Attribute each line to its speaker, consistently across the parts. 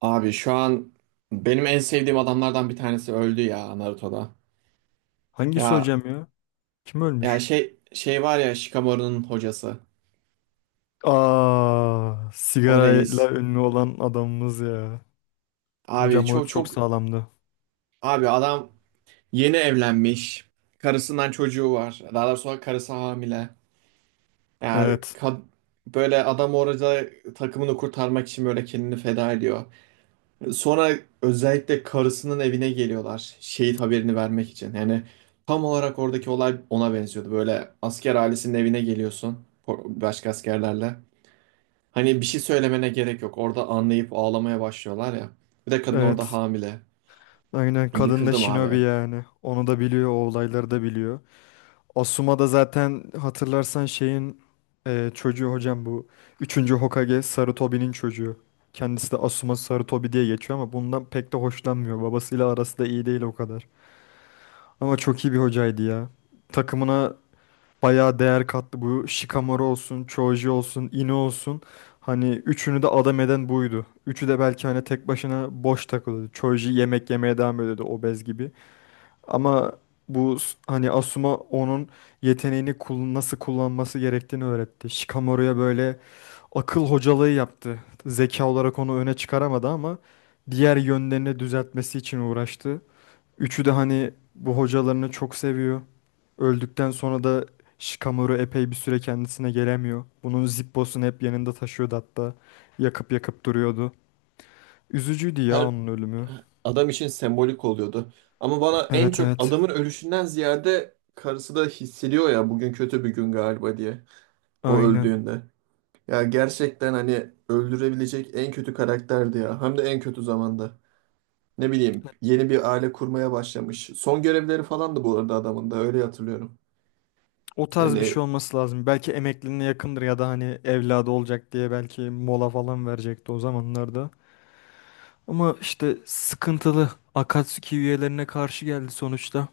Speaker 1: Abi şu an benim en sevdiğim adamlardan bir tanesi öldü ya Naruto'da.
Speaker 2: Hangisi
Speaker 1: Ya
Speaker 2: hocam ya? Kim
Speaker 1: ya
Speaker 2: ölmüş?
Speaker 1: şey var ya, Shikamaru'nun hocası.
Speaker 2: Aa,
Speaker 1: O reis.
Speaker 2: sigarayla ünlü olan adamımız ya.
Speaker 1: Abi,
Speaker 2: Hocam o
Speaker 1: çok
Speaker 2: çok
Speaker 1: çok.
Speaker 2: sağlamdı.
Speaker 1: Abi, adam yeni evlenmiş. Karısından çocuğu var. Daha doğrusu karısı hamile. Yani
Speaker 2: Evet.
Speaker 1: kad- Böyle adam orada takımını kurtarmak için böyle kendini feda ediyor. Sonra özellikle karısının evine geliyorlar şehit haberini vermek için. Yani tam olarak oradaki olay ona benziyordu. Böyle asker ailesinin evine geliyorsun başka askerlerle. Hani bir şey söylemene gerek yok. Orada anlayıp ağlamaya başlıyorlar ya. Bir de kadın orada
Speaker 2: Evet.
Speaker 1: hamile.
Speaker 2: Aynen kadın da
Speaker 1: Yıkıldım
Speaker 2: Shinobi
Speaker 1: abi.
Speaker 2: yani. Onu da biliyor, o olayları da biliyor. Asuma da zaten hatırlarsan şeyin çocuğu hocam bu. Üçüncü Hokage Sarutobi'nin çocuğu. Kendisi de Asuma Sarutobi diye geçiyor ama bundan pek de hoşlanmıyor. Babasıyla arası da iyi değil o kadar. Ama çok iyi bir hocaydı ya. Takımına bayağı değer katlı Bu Shikamaru olsun, Choji olsun, Ino olsun. Hani üçünü de adam eden buydu. Üçü de belki hani tek başına boş takılıyordu. Choji yemek yemeye devam ediyordu obez gibi. Ama bu hani Asuma onun yeteneğini nasıl kullanması gerektiğini öğretti. Shikamaru'ya böyle akıl hocalığı yaptı. Zeka olarak onu öne çıkaramadı ama diğer yönlerini düzeltmesi için uğraştı. Üçü de hani bu hocalarını çok seviyor. Öldükten sonra da Shikamaru epey bir süre kendisine gelemiyor. Bunun Zippo'sunu hep yanında taşıyordu hatta. Yakıp yakıp duruyordu. Üzücüydü ya
Speaker 1: Her
Speaker 2: onun ölümü.
Speaker 1: adam için sembolik oluyordu. Ama bana en
Speaker 2: Evet
Speaker 1: çok
Speaker 2: evet.
Speaker 1: adamın ölüşünden ziyade karısı da hissediyor ya bugün kötü bir gün galiba diye. O
Speaker 2: Aynen.
Speaker 1: öldüğünde. Ya gerçekten hani öldürebilecek en kötü karakterdi ya. Hem de en kötü zamanda. Ne bileyim yeni bir aile kurmaya başlamış. Son görevleri falan da bu arada adamın da öyle hatırlıyorum.
Speaker 2: O tarz bir
Speaker 1: Hani
Speaker 2: şey olması lazım. Belki emekliliğine yakındır ya da hani evladı olacak diye belki mola falan verecekti o zamanlarda. Ama işte sıkıntılı. Akatsuki üyelerine karşı geldi sonuçta.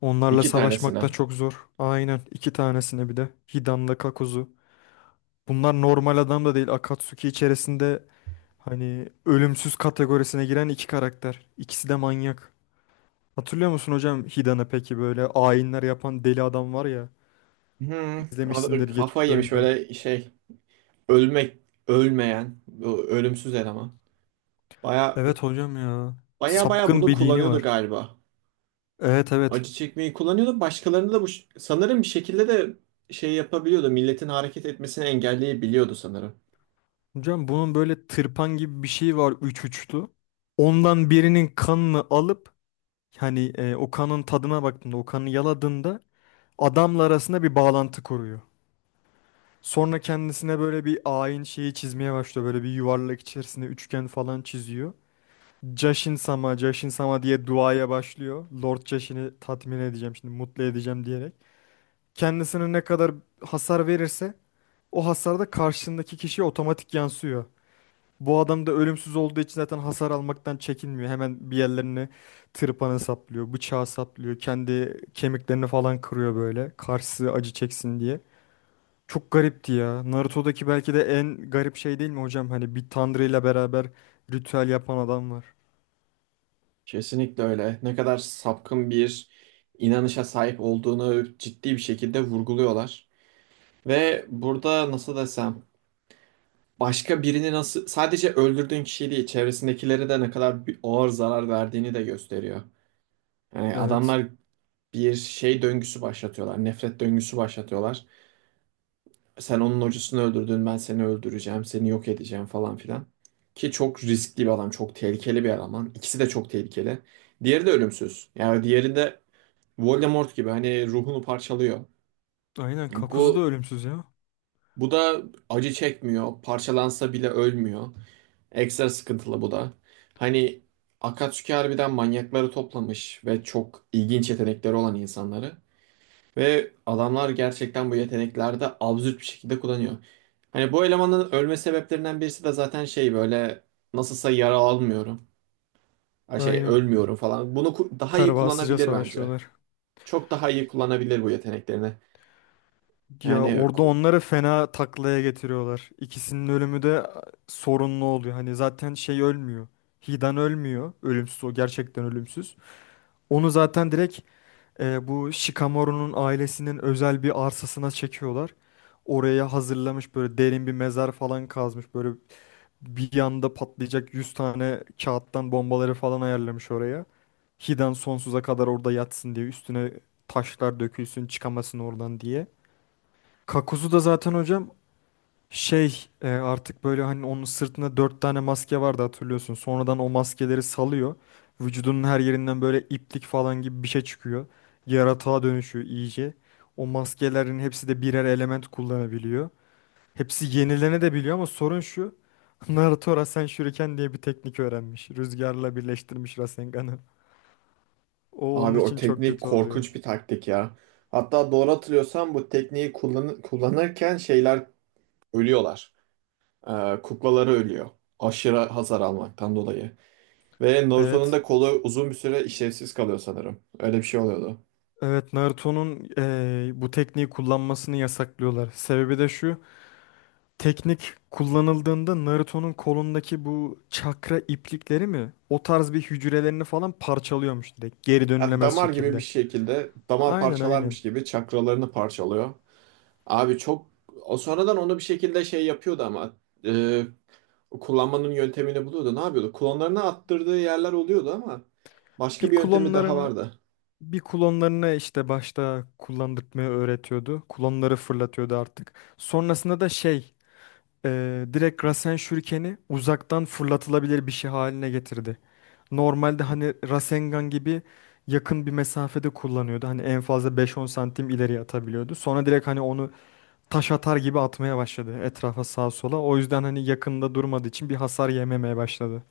Speaker 2: Onlarla
Speaker 1: iki
Speaker 2: savaşmak da
Speaker 1: tanesine.
Speaker 2: çok zor. Aynen. İki tanesine bir de. Hidan'la Kakuzu. Bunlar normal adam da değil. Akatsuki içerisinde hani ölümsüz kategorisine giren iki karakter. İkisi de manyak. Hatırlıyor musun hocam Hidan'ı peki böyle ayinler yapan deli adam var ya.
Speaker 1: Hmm,
Speaker 2: İzlemişsindir
Speaker 1: kafa
Speaker 2: geçmiş
Speaker 1: yemiş
Speaker 2: bölümlerde.
Speaker 1: böyle şey, ölmek ölmeyen bu ölümsüz eleman. Baya
Speaker 2: Evet hocam ya.
Speaker 1: baya baya
Speaker 2: Sapkın
Speaker 1: bunu
Speaker 2: bir dini
Speaker 1: kullanıyordu
Speaker 2: var.
Speaker 1: galiba.
Speaker 2: Evet evet.
Speaker 1: Acı çekmeyi kullanıyordu. Başkalarını da bu sanırım bir şekilde de şey yapabiliyordu. Milletin hareket etmesini engelleyebiliyordu sanırım.
Speaker 2: Hocam bunun böyle tırpan gibi bir şey var üç uçlu. Ondan birinin kanını alıp hani o kanın tadına baktığında o kanı yaladığında adamla arasında bir bağlantı kuruyor. Sonra kendisine böyle bir ayin şeyi çizmeye başlıyor. Böyle bir yuvarlak içerisinde üçgen falan çiziyor. Jashin sama, Jashin sama diye duaya başlıyor. Lord Jashin'i tatmin edeceğim şimdi, mutlu edeceğim diyerek. Kendisine ne kadar hasar verirse o hasar da karşındaki kişiye otomatik yansıyor. Bu adam da ölümsüz olduğu için zaten hasar almaktan çekinmiyor. Hemen bir yerlerini tırpanı saplıyor, bıçağı saplıyor, kendi kemiklerini falan kırıyor böyle. Karşısı acı çeksin diye. Çok garipti ya. Naruto'daki belki de en garip şey değil mi hocam? Hani bir tanrı ile beraber ritüel yapan adam var.
Speaker 1: Kesinlikle öyle. Ne kadar sapkın bir inanışa sahip olduğunu ciddi bir şekilde vurguluyorlar. Ve burada nasıl desem, başka birini, nasıl sadece öldürdüğün kişi değil çevresindekilere de ne kadar bir ağır zarar verdiğini de gösteriyor. Yani
Speaker 2: Evet.
Speaker 1: adamlar bir şey döngüsü başlatıyorlar. Nefret döngüsü başlatıyorlar. Sen onun hocasını öldürdün, ben seni öldüreceğim, seni yok edeceğim falan filan. Ki çok riskli bir adam, çok tehlikeli bir eleman. İkisi de çok tehlikeli. Diğeri de ölümsüz. Yani diğeri de Voldemort gibi hani ruhunu parçalıyor.
Speaker 2: Aynen. Kakuzu da
Speaker 1: Bu
Speaker 2: ölümsüz ya.
Speaker 1: bu da acı çekmiyor. Parçalansa bile ölmüyor. Ekstra sıkıntılı bu da. Hani Akatsuki harbiden manyakları toplamış ve çok ilginç yetenekleri olan insanları. Ve adamlar gerçekten bu yetenekleri de absürt bir şekilde kullanıyor. Hani bu elemanın ölme sebeplerinden birisi de zaten şey, böyle nasılsa yara almıyorum. Ha, şey
Speaker 2: Aynen.
Speaker 1: ölmüyorum falan. Daha iyi
Speaker 2: Pervasızca
Speaker 1: kullanabilir bence.
Speaker 2: savaşıyorlar.
Speaker 1: Çok daha iyi kullanabilir bu yeteneklerini.
Speaker 2: Ya
Speaker 1: Yani
Speaker 2: orada
Speaker 1: ku-
Speaker 2: onları fena taklaya getiriyorlar. İkisinin ölümü de sorunlu oluyor. Hani zaten şey ölmüyor. Hidan ölmüyor. Ölümsüz o gerçekten ölümsüz. Onu zaten direkt bu Shikamaru'nun ailesinin özel bir arsasına çekiyorlar. Oraya hazırlamış böyle derin bir mezar falan kazmış. Böyle bir yanda patlayacak 100 tane kağıttan bombaları falan ayarlamış oraya. Hiden sonsuza kadar orada yatsın diye üstüne taşlar dökülsün çıkamasın oradan diye. Kakuzu da zaten hocam şey artık böyle hani onun sırtında dört tane maske vardı hatırlıyorsun. Sonradan o maskeleri salıyor. Vücudunun her yerinden böyle iplik falan gibi bir şey çıkıyor. Yaratığa dönüşüyor iyice. O maskelerin hepsi de birer element kullanabiliyor. Hepsi yenilene de biliyor ama sorun şu. Naruto Rasen Shuriken diye bir teknik öğrenmiş. Rüzgarla birleştirmiş Rasengan'ı. O onun
Speaker 1: Abi, o
Speaker 2: için çok
Speaker 1: teknik
Speaker 2: kötü oluyor.
Speaker 1: korkunç bir taktik ya. Hatta doğru hatırlıyorsam bu tekniği kullanırken şeyler ölüyorlar. Kuklaları ölüyor. Aşırı hasar almaktan dolayı. Ve Naruto'nun
Speaker 2: Evet.
Speaker 1: da kolu uzun bir süre işlevsiz kalıyor sanırım. Öyle bir şey oluyordu.
Speaker 2: Evet Naruto'nun bu tekniği kullanmasını yasaklıyorlar. Sebebi de şu. Teknik kullanıldığında Naruto'nun kolundaki bu çakra iplikleri mi? O tarz bir hücrelerini falan parçalıyormuş direkt. Geri
Speaker 1: Ya
Speaker 2: dönülemez
Speaker 1: damar gibi, bir
Speaker 2: şekilde.
Speaker 1: şekilde damar
Speaker 2: Aynen aynen.
Speaker 1: parçalarmış gibi çakralarını parçalıyor. Abi çok, o sonradan onu bir şekilde şey yapıyordu ama e, kullanmanın yöntemini buluyordu. Ne yapıyordu? Klonlarını attırdığı yerler oluyordu ama
Speaker 2: Bir
Speaker 1: başka bir yöntemi daha
Speaker 2: klonlarını
Speaker 1: vardı.
Speaker 2: Bir klonlarını işte başta kullandırtmayı öğretiyordu. Klonları fırlatıyordu artık. Sonrasında da şey direkt Rasen Shuriken'i uzaktan fırlatılabilir bir şey haline getirdi. Normalde hani Rasengan gibi yakın bir mesafede kullanıyordu. Hani en fazla beş on santim ileriye atabiliyordu. Sonra direkt hani onu taş atar gibi atmaya başladı etrafa sağa sola. O yüzden hani yakında durmadığı için bir hasar yememeye başladı.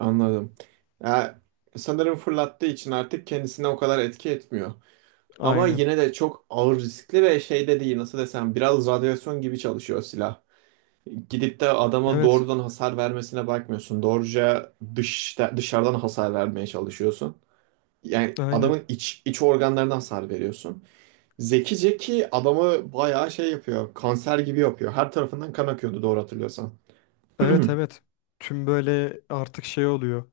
Speaker 1: Anladım. Ya, sanırım fırlattığı için artık kendisine o kadar etki etmiyor. Ama
Speaker 2: Aynen.
Speaker 1: yine de çok ağır riskli ve şey de değil, nasıl desem, biraz radyasyon gibi çalışıyor silah. Gidip de adama
Speaker 2: Evet.
Speaker 1: doğrudan hasar vermesine bakmıyorsun. Doğruca dışarıdan hasar vermeye çalışıyorsun. Yani
Speaker 2: Aynen.
Speaker 1: adamın iç organlarına hasar veriyorsun. Zekice ki adamı bayağı şey yapıyor. Kanser gibi yapıyor. Her tarafından kan akıyordu doğru hatırlıyorsan.
Speaker 2: Evet evet. Tüm böyle artık şey oluyor.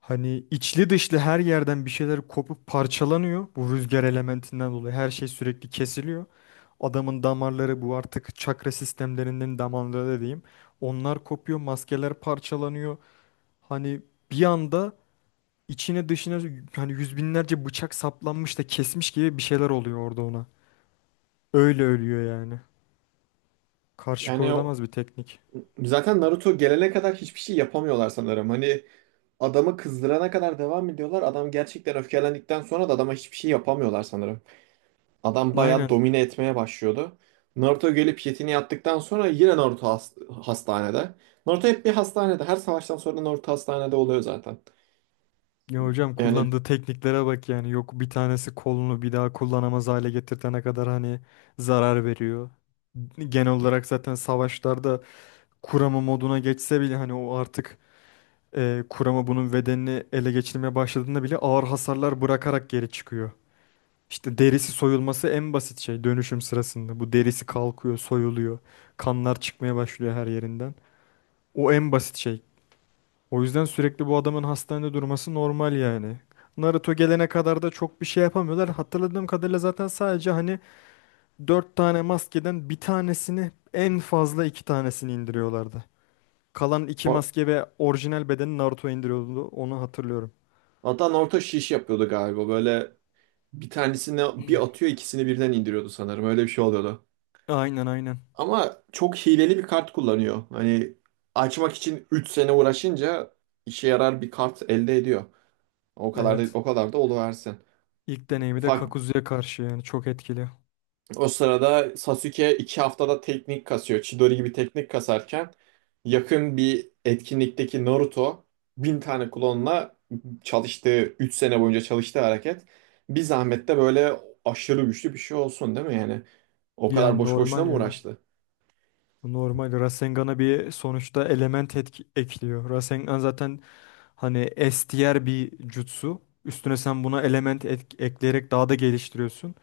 Speaker 2: Hani içli dışlı her yerden bir şeyler kopup parçalanıyor. Bu rüzgar elementinden dolayı her şey sürekli kesiliyor. Adamın damarları bu artık çakra sistemlerinin damarları diyeyim. Onlar kopuyor, maskeler parçalanıyor. Hani bir anda içine dışına hani yüz binlerce bıçak saplanmış da kesmiş gibi bir şeyler oluyor orada ona. Öyle ölüyor yani. Karşı
Speaker 1: Yani o-
Speaker 2: koyulamaz bir teknik.
Speaker 1: Zaten Naruto gelene kadar hiçbir şey yapamıyorlar sanırım. Hani adamı kızdırana kadar devam ediyorlar. Adam gerçekten öfkelendikten sonra da adama hiçbir şey yapamıyorlar sanırım. Adam bayağı
Speaker 2: Aynen.
Speaker 1: domine etmeye başlıyordu. Naruto gelip yetini yaptıktan sonra yine Naruto hastanede. Naruto hep bir hastanede. Her savaştan sonra Naruto hastanede oluyor zaten.
Speaker 2: Ya hocam
Speaker 1: Yani
Speaker 2: kullandığı tekniklere bak yani yok bir tanesi kolunu bir daha kullanamaz hale getirtene kadar hani zarar veriyor. Genel olarak zaten savaşlarda kurama moduna geçse bile hani o artık kurama bunun bedenini ele geçirmeye başladığında bile ağır hasarlar bırakarak geri çıkıyor. İşte derisi soyulması en basit şey dönüşüm sırasında. Bu derisi kalkıyor, soyuluyor. Kanlar çıkmaya başlıyor her yerinden. O en basit şey. O yüzden sürekli bu adamın hastanede durması normal yani. Naruto gelene kadar da çok bir şey yapamıyorlar. Hatırladığım kadarıyla zaten sadece hani 4 tane maskeden bir tanesini en fazla 2 tanesini indiriyorlardı. Kalan 2 maske ve orijinal bedeni Naruto indiriyordu. Onu hatırlıyorum.
Speaker 1: Adnan orta şiş yapıyordu galiba. Böyle bir tanesini bir atıyor, ikisini birden indiriyordu sanırım. Öyle bir şey oluyordu.
Speaker 2: Aynen aynen.
Speaker 1: Ama çok hileli bir kart kullanıyor. Hani açmak için 3 sene uğraşınca işe yarar bir kart elde ediyor. O kadar da,
Speaker 2: Evet.
Speaker 1: o kadar da oluversin.
Speaker 2: İlk deneyimi de Kakuzu'ya karşı yani çok etkili.
Speaker 1: O sırada Sasuke 2 haftada teknik kasıyor. Chidori gibi teknik kasarken, yakın bir etkinlikteki Naruto 1000 tane klonla çalıştığı, 3 sene boyunca çalıştığı hareket bir zahmette böyle aşırı güçlü bir şey olsun değil mi yani? O kadar
Speaker 2: Yani
Speaker 1: boşuna
Speaker 2: normal
Speaker 1: mı
Speaker 2: ya.
Speaker 1: uğraştı?
Speaker 2: Normal Rasengan'a bir sonuçta element ekliyor. Rasengan zaten hani S tier bir jutsu. Üstüne sen buna element ekleyerek daha da geliştiriyorsun.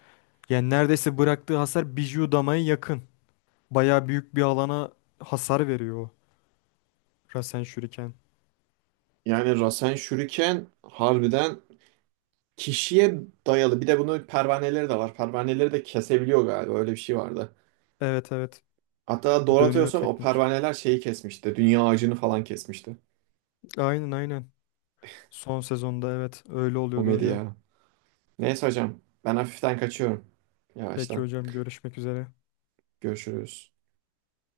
Speaker 2: Yani neredeyse bıraktığı hasar Biju Dama'ya yakın. Bayağı büyük bir alana hasar veriyor o Rasen Shuriken.
Speaker 1: Yani Rasen Shuriken harbiden kişiye dayalı. Bir de bunun pervaneleri de var. Pervaneleri de kesebiliyor galiba. Öyle bir şey vardı.
Speaker 2: Evet evet
Speaker 1: Hatta doğru
Speaker 2: dönüyor
Speaker 1: hatırlıyorsam o
Speaker 2: teknik.
Speaker 1: pervaneler şeyi kesmişti. Dünya ağacını falan kesmişti.
Speaker 2: Aynen aynen. Son sezonda evet öyle
Speaker 1: O
Speaker 2: oluyordu hocam.
Speaker 1: medya. Neyse hocam, ben hafiften kaçıyorum.
Speaker 2: Peki
Speaker 1: Yavaştan.
Speaker 2: hocam görüşmek üzere.
Speaker 1: Görüşürüz.